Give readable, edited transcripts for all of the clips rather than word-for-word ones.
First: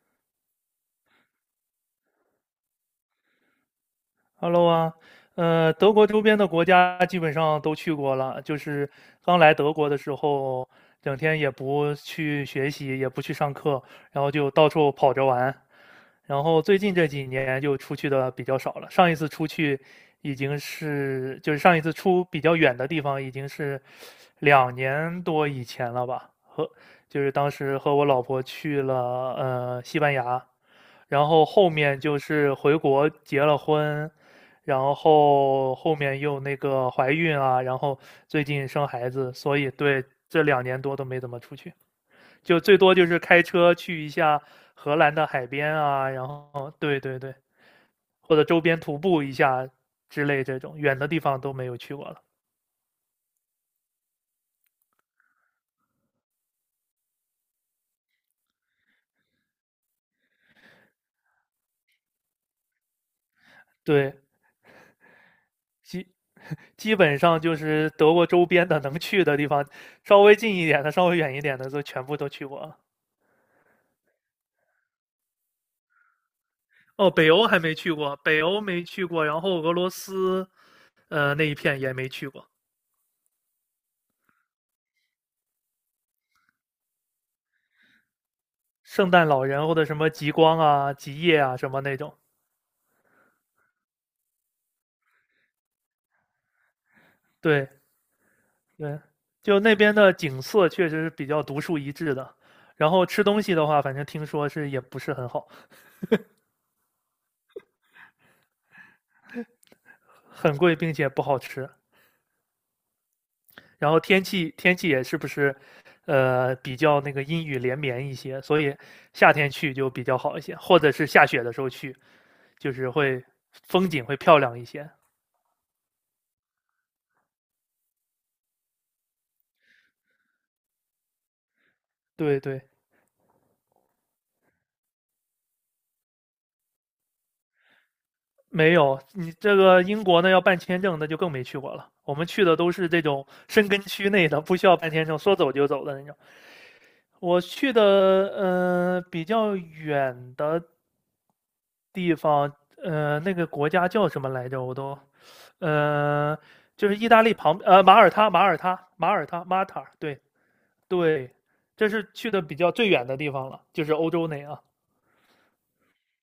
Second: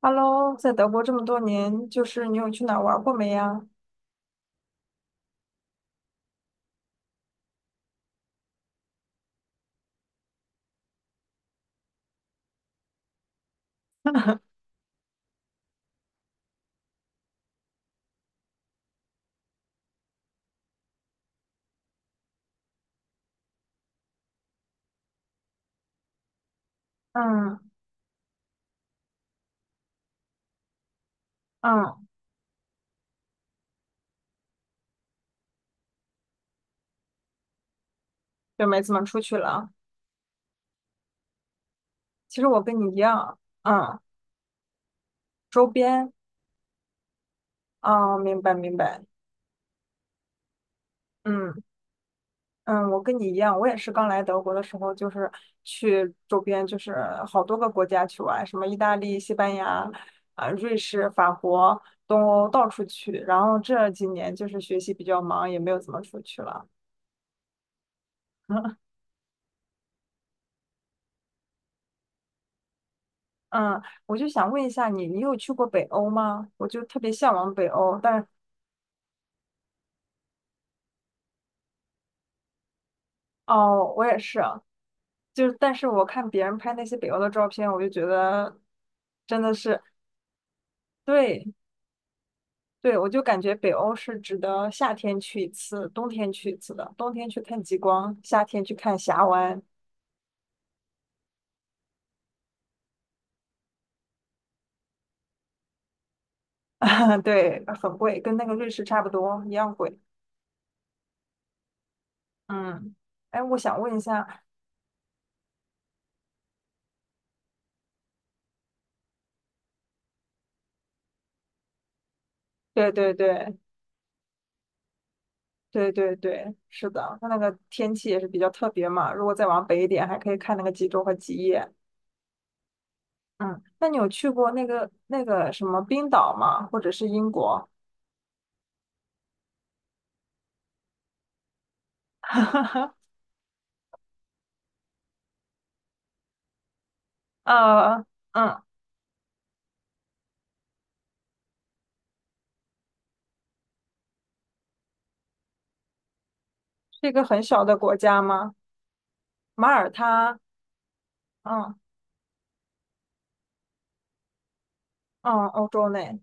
Hello，在德国这么多年，就是你有去哪儿玩过没呀？Hello 啊，德国周边的国家基本上都去过了。就是刚来德国的时候，整天也不去学习，也不去上课，然后就 到处跑着玩。然后最近这几年就出去的比较少了。上一次出去已经是，就是上一次出比较远的地方，已经是2年多以前了吧。就是当嗯时和我老婆去了西班牙，然后后面嗯，就是回国结了婚，然后后面又怀孕啊，然后最就近没生怎么孩出子，去所了。以对，这两年多都没怎么出去。其实就我跟最你多一就是样，开车嗯，去一下荷兰的海周边啊，边，然后对对对，啊，或明者白周明边徒白，步一下之类这种远的地方都嗯没有去过了。嗯，我跟你一样，我也是刚来德国的时候，就是去周边，就是好多个国家去玩，什么意大利、西班牙、啊、瑞士、法国、东欧到处去。然后这几对，年就是学习比较忙，也没有怎么出去了。基本上就是德国周边 的能去的地方，稍微近一点的、稍微远一点的都全部都去过了。嗯，我就想问一下你，你有去过北欧吗？我就特别哦，北向欧往还北没去欧，过，但北欧没去过，然后俄罗斯那一片也没去过，哦，我也是啊，就是但是我看别人拍那些北欧的照片，我就觉得圣诞真老的人或是，者什么极光啊、极夜对啊什么那种。对，我就感觉北欧是值得夏天去一次，冬天去一次的，冬天去看对，极光，夏天去看对，峡就湾，那边的景色确实是比较独树一帜的。然后吃东西的话，反正听说是也不是很好，对，很贵，跟那个瑞士差不多，一样贵。很贵，并且不好吃。嗯，哎，我想然问后一天下，气天气也是不是，比较阴雨连绵一些，所以夏天去就比较好一些，或者是下雪的时候去，就是对对会对，风景会漂亮一些。对对对，是的，它那个天气也是比较特别嘛。如果再往北一点，还可以看那个极昼和极夜。对对，嗯，那你有去过那个什么冰岛吗？或者是英国？没有你这个英国呢要办签证，那就更没去过了。我们去的都是 这种深根区内的，不需要办签证，说走就走的那种。我去的呃，嗯，比较远的地方，那个国家叫什么来着？呃，就是是意一大个利很旁小的马国耳家他，马吗？耳他，马耳他，马马塔，耳对他，对，嗯这是去的比较最远的地方了，就是欧洲内啊。嗯，欧洲内。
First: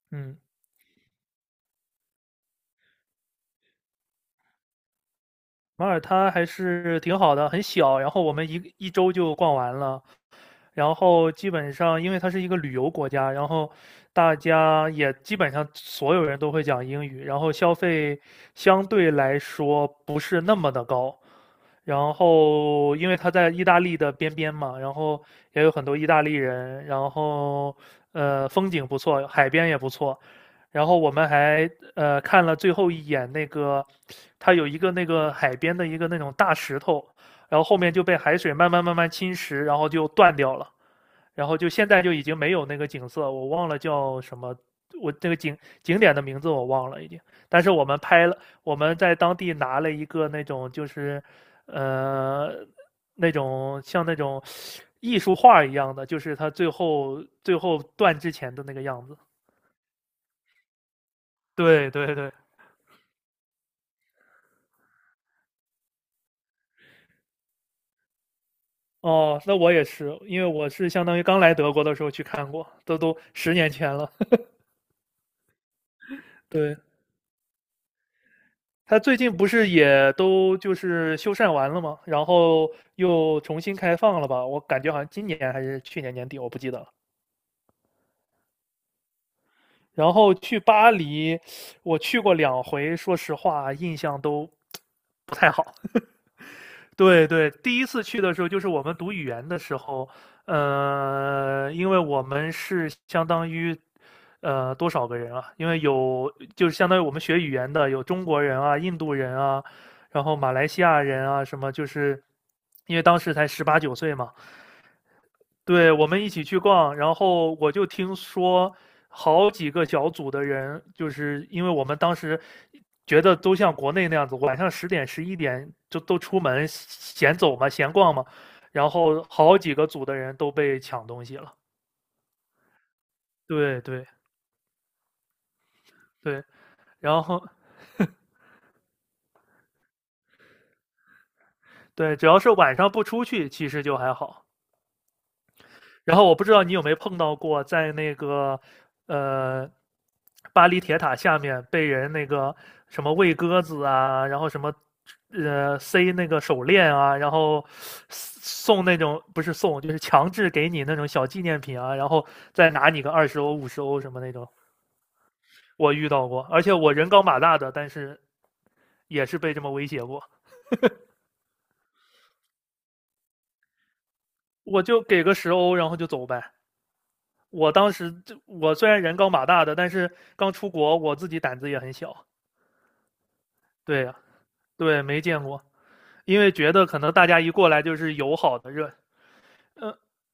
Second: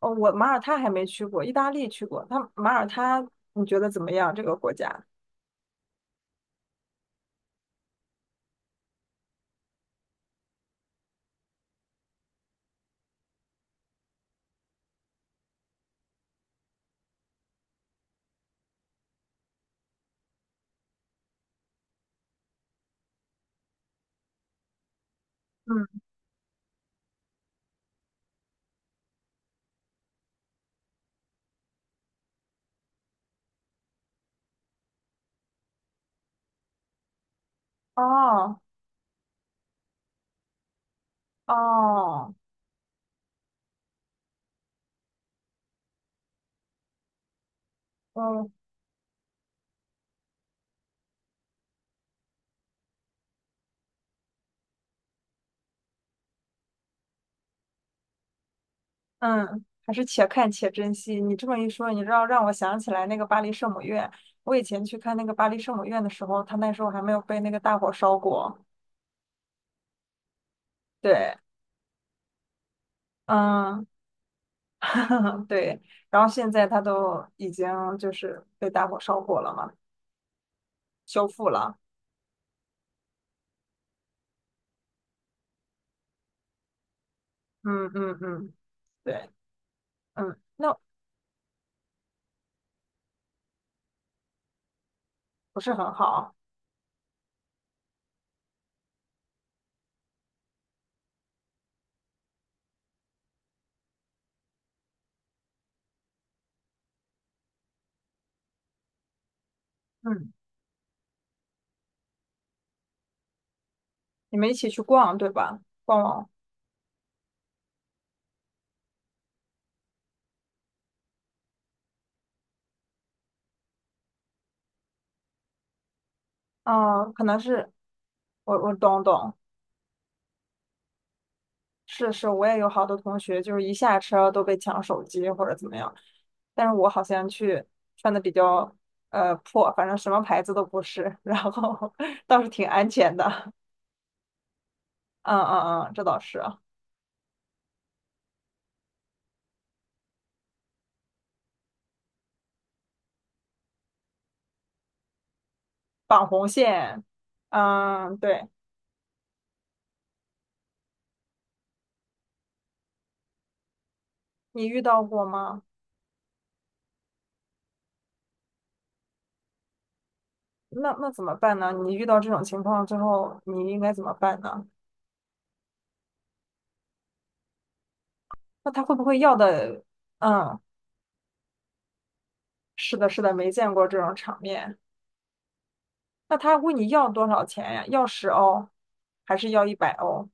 哦，我嗯，马耳他还没去过，意大利去过。它马耳他，你觉得怎么样？这个国家？马耳他还是挺好的，很小，然后我们一周就逛完了。然后基本上，因为它是一个旅游国家，然后大家也基本上所有人都会讲英语，然后消费相对来说不是那么的高。然后，因为它在意大利的边边嘛，然后也有很多嗯，意大利人，然后风景不错，海边也不错。然后我们还看了最后一眼那个，它有一个那个海边的一个那种大石头，然后后面就被海水哦慢慢慢慢侵蚀，然后就断掉了。然后就现在就已哦，经没有那个景色，我忘了叫什么，我这个景点的名字我忘了已经。但是我们拍了，嗯，我们在当地拿了一个那种就是，呃，那种像那种艺术画一样的，就是它最后断之前的那个样子。嗯，还是且看且珍惜。你这么一说，对你知对道对，让我想起来那个巴黎圣母院。我以前去看那个巴黎圣母院的时候，它那时候还没有被那个大火烧过。哦，那我也是，因为我是相当于对，刚来德国的时候去看过，这都十年嗯，前了。对。然后 现在对，它都已经就是被大他火最烧近过不了是嘛，也都就是修修复缮完了。了吗？然后又重新开放了吧？我感觉好像今年还是去年年底，我不记得了。嗯嗯嗯，对，然后嗯，去那巴黎，我去过2回，说实话啊印象都不太不好。是很好。对对，第一次去的时候就是我们读语言的时候，因为我们是相当于，多少个人啊？因为有就是相当于我们学语言的有中国人啊、印度人啊，然嗯，后马来西亚人啊什么，就是因为当时才十八九岁嘛，你们一起去逛，对吧？对，逛我们逛，一起去逛，然后我就听说好几个小组的人，就是因为我们当时觉得都像国内那样子，晚上10点、11点就都出门嗯，可闲能走嘛、是闲逛嘛，我然懂后懂。好几个组的人都被抢东西了。是是，我也有好多同学，就是一对下对车都被抢手机或者怎么样，对，但是我好然像后去穿的比较破，反正什么牌子都不是，然后 对，只要倒是是挺晚安上不全出去，的。其实就还好。嗯嗯嗯，这然倒后我是。不知道你有没有碰到过，在那个呃巴黎铁塔下面被人那个什么喂鸽子啊，然后什么塞绑那个红手链线，啊，然后嗯，对，送那种不是送就是强制给你那种小纪念品啊，然后再拿你个20欧50欧什么那种，你遇到过吗？我遇到过，而且我人高马大的，但是也是被这么威胁过，那那怎么办呢？你遇到这种情况之后，你应该怎么办呢？我就给个十欧，然后就走呗。我当时那我他虽会然不人会高要马大的，的？但是刚嗯，出国，我自己胆子也很小。是的，是的，没见过这对种呀、场面。对，没见过，那因为他觉问得你可要能多大家少一过钱来呀？就要是十友好欧，的热。还是要一百欧？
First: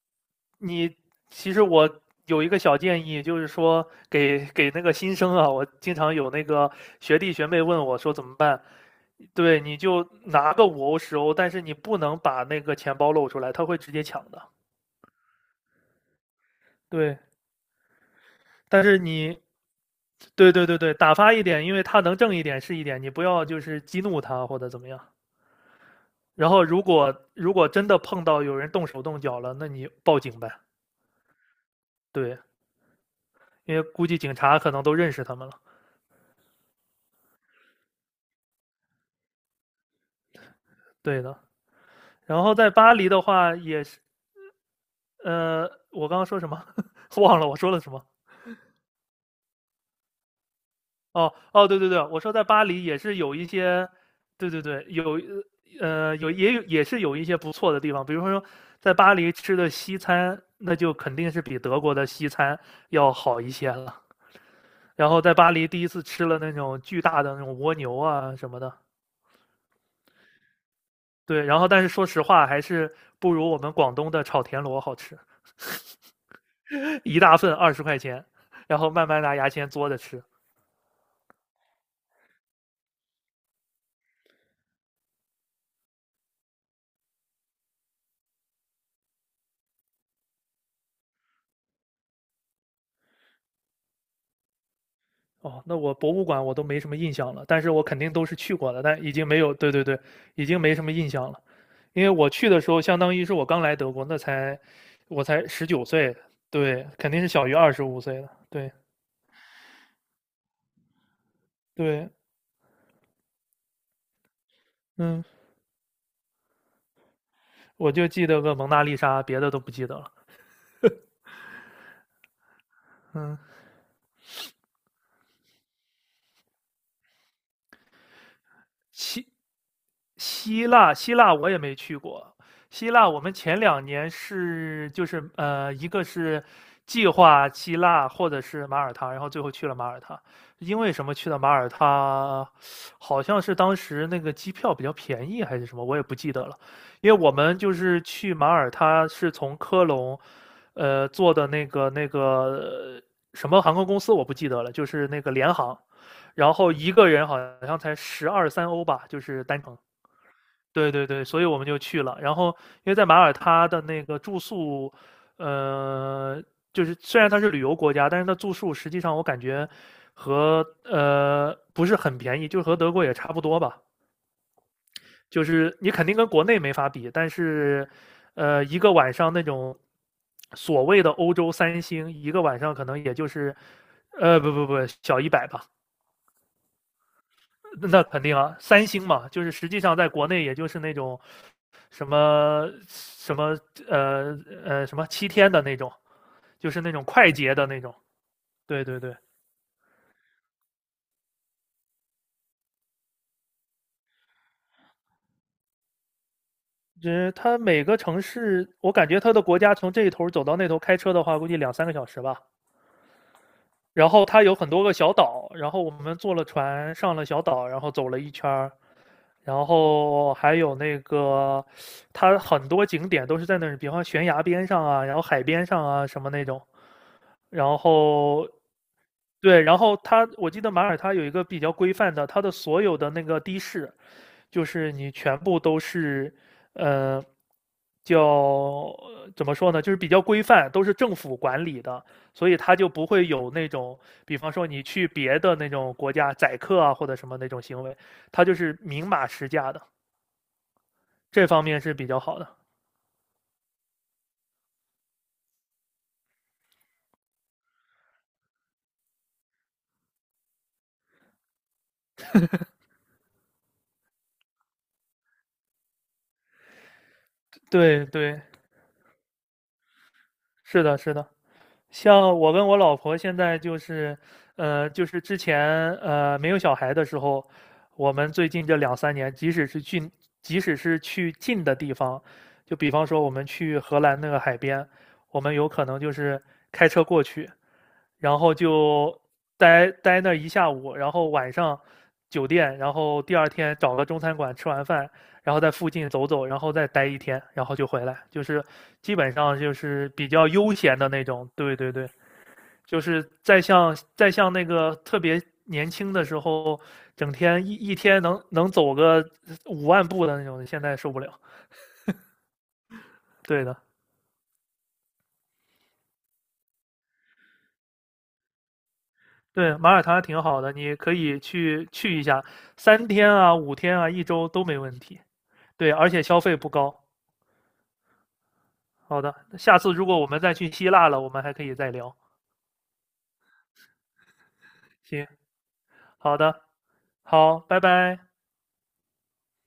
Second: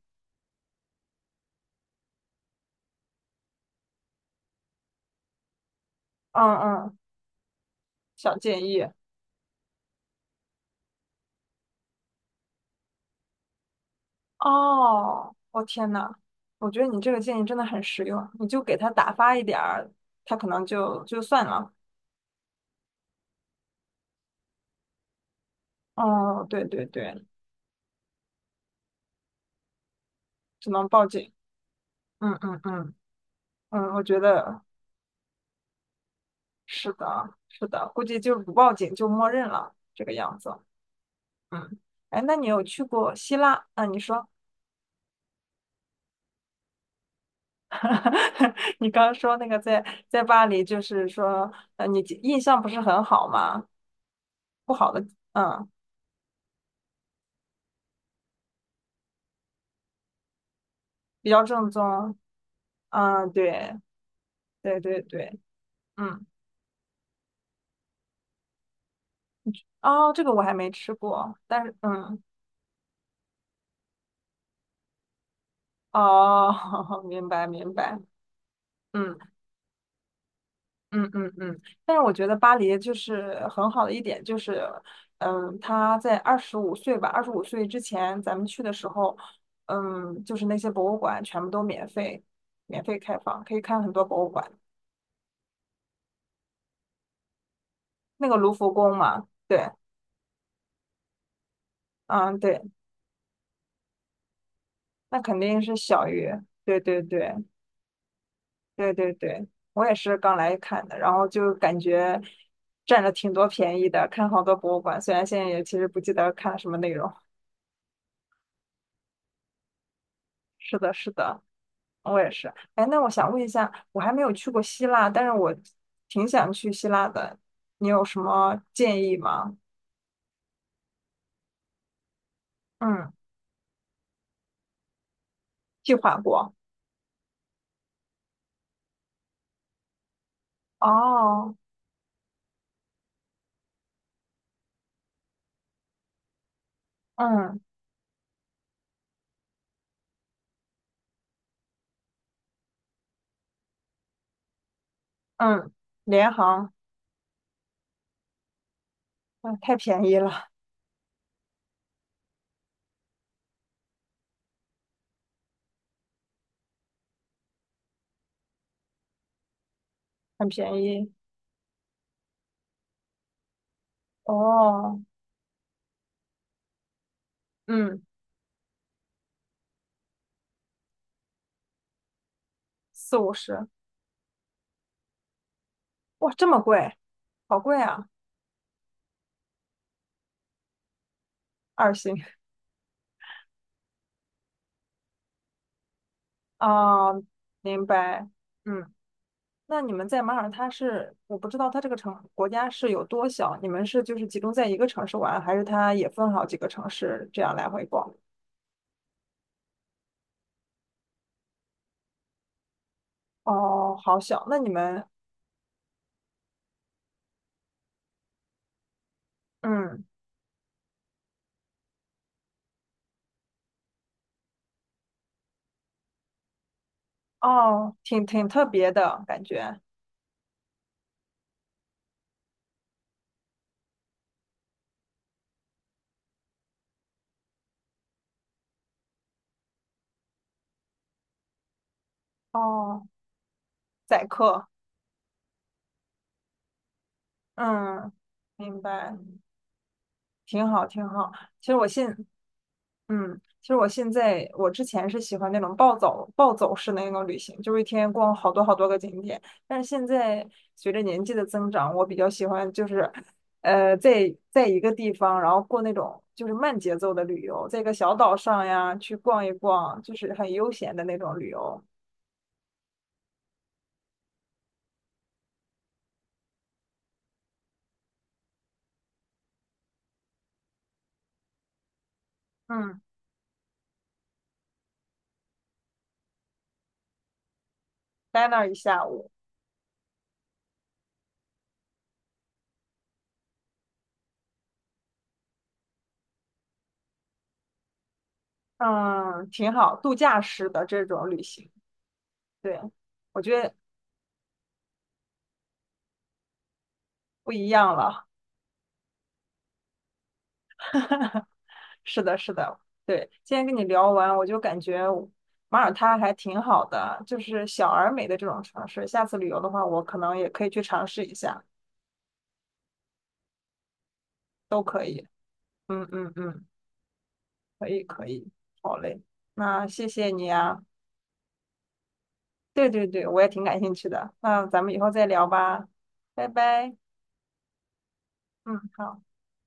你其实我有一个小建议，就是说给那个新生啊，我经常有嗯那个嗯，学弟学妹问我说怎么小办，建议。对，你就拿个5欧十欧，但是你不能把那个钱包露出来，他会直接抢的。哦，我天呐，我觉得你这对，个建议真的很实用，你就给但他是打发你，一点儿，他可对能对对对，就打就发一算点，了。因为他能挣一点是一点，你不要就是激怒他或者怎么样。哦，然后对如对果对，如果真的碰到有人动手动脚了，那你报警呗。只能报警。嗯对，嗯嗯因为嗯，我估计觉警察得可能都认识他们了。是的，是的，估计就是不报警就默认了这个样子。对的。嗯，哎，那然你后有在去巴黎过的希话腊？也啊，你是，说。我刚刚说什么？忘了我说了什么。你刚刚说那个在巴黎，就是哦说，哦，对对对，你我说印在象巴不是黎也很是好有一吗？些，对对不对，好的，有嗯，呃有也有也是有一些不错的地方，比如说在巴黎吃的西餐，那就肯比定是较比正德国的宗，西餐要嗯，好一些对，了。对对然后在对，巴黎第一次吃嗯，了那种巨大的那种蜗牛啊什么的，哦，这个我还没吃过，对，然但后是，但是说嗯，实话还是不如我们广东的炒田螺好吃，哦，一明大白份二明十白，块钱，然后慢嗯。慢拿牙签嘬着吃。嗯嗯嗯，但是我觉得巴黎就是很好的一点，就是，嗯，他在二十五岁吧，二十五岁之前咱们去的时候，嗯，就是那些博物馆全部都免费，免费开放，可以看很多博物馆。哦，那我博物馆我都没什么印象了，但是我肯定都那是个卢去浮过的，宫但已嘛，经没有，对，对对对，已经没什么印象了，因为我嗯去对，的时候相当于是我刚来德国，那我肯才定十是九小岁，于，对对，对肯定是对小于25岁的，对对对对，我也是刚来看的，然后就感对，觉占了挺多便宜的，看好多博物馆，虽嗯，然现在也其实不记得看什么内容。我就记得个蒙娜丽莎，别的都不记得了，是的，是的。我也是。哎，那我想嗯，问一下，我还没有去过希腊，但是我挺想去希腊的，你有什么建议七。吗？希腊，希腊我也没去过。希腊嗯，我们前两年是就是一计个划是过。计划希腊或者是马耳他，然后最后去了马耳他。因为什么去的马哦，耳他？好像是当时那个机票比较便宜还是什么，我也不记得了。因为我们嗯就是去马耳他是从科隆，坐的那个什么航空公司我不记得了，就是那个联嗯，航。联然后航，一个人好像才十二三欧吧，就是嗯，单太程。便宜了，对对对，所以我们就去了。然后，因为在马耳他的那个住宿，呃，就是虽然它是旅游国家，但是它住宿实际上我感觉很和便宜。不是很便宜，就和德国也差不多吧。哦，就是你肯定跟国内没法比，但是，嗯，一个晚上那种所谓的欧洲三星，一个晚上可能也四就五是，十，不不不，小100吧，哇，这么贵，好贵那啊，肯定啊，三星嘛，就是实际上在国内也就是那种二什星。么什么呃什么七天的那种，就是那种哦，快捷的那明种。白。对嗯。对对，那你们在马耳他是，我不知道它这个城国家是有多小，你们是就是集中在一个城市玩，还是它也分好几个城就市是这样它来回每个逛？城市，我感觉它的国家从这一头走到那头开车的话，估计两三个小时吧。哦，然好后它小，有那你很多个们，小岛，然后我们坐了船上了小岛，然后走了一圈儿，然嗯，后还有那个它很多景点都是在那儿，比方悬崖边上啊，然后海边上啊什么那种。然哦，挺后挺特别的感对，然觉，后它我记得马耳他有一个比较规范的，它的所有的那个的士，就是你全部都是，呃，叫怎么说呢，就是比较规范，都是政府管理的，所以它就不哦，会有那种，宰比方说客，你去别的那种国家宰客啊或者什么那种行为，嗯，它就是明明白，码实价的，挺好挺好。这方其实面我是比现较好的。嗯，其实我现在，我之前是喜欢那种暴走式的那种旅行，就是一天逛好多好多个景点。但是现在随着年纪的增长，我比较喜欢就是，在一个地方，然后过那种就是慢节奏的旅游，在一个对小岛对，上呀去逛一逛，就是很悠是闲的，的是那的。种旅游。像我跟我老婆现在就是，就是之前没有小孩的时候，我们最近这两三年，即使是去近的地方，就比嗯，方说我们去荷兰那个海边，我们有可能就是开车过去，然待后那儿一下就午，待那一下午，然后晚上酒店，然后第二天找个中餐馆吃完饭，然后在附近走走，然后再待一天，然后就回来，就是基本嗯，上挺就好，是度比假较式悠的闲这的那种旅种。行，对对对，对，就是我觉再得像再像那个特别年轻的时候，整不天一一一样天了。能走个5万步的那种，现在哈受不了。哈，是的，是的，对，今对天跟的，你聊完，我就感觉马耳他还挺好的，就是小而美的这种城市。下次旅游的对，话，马我耳可他能挺也好可以的，去你尝可试一以下，去去一下，3天啊、5天啊、一周都没都问可题。以。对，嗯而且嗯消费嗯，不高。可以可以，好嘞，好的，下那次如谢果我谢们你再去啊。希腊了，我们还可以再聊。对对对，我也挺感兴趣的。那咱们以后再行，聊吧，好拜的，拜。好，拜拜。嗯，好。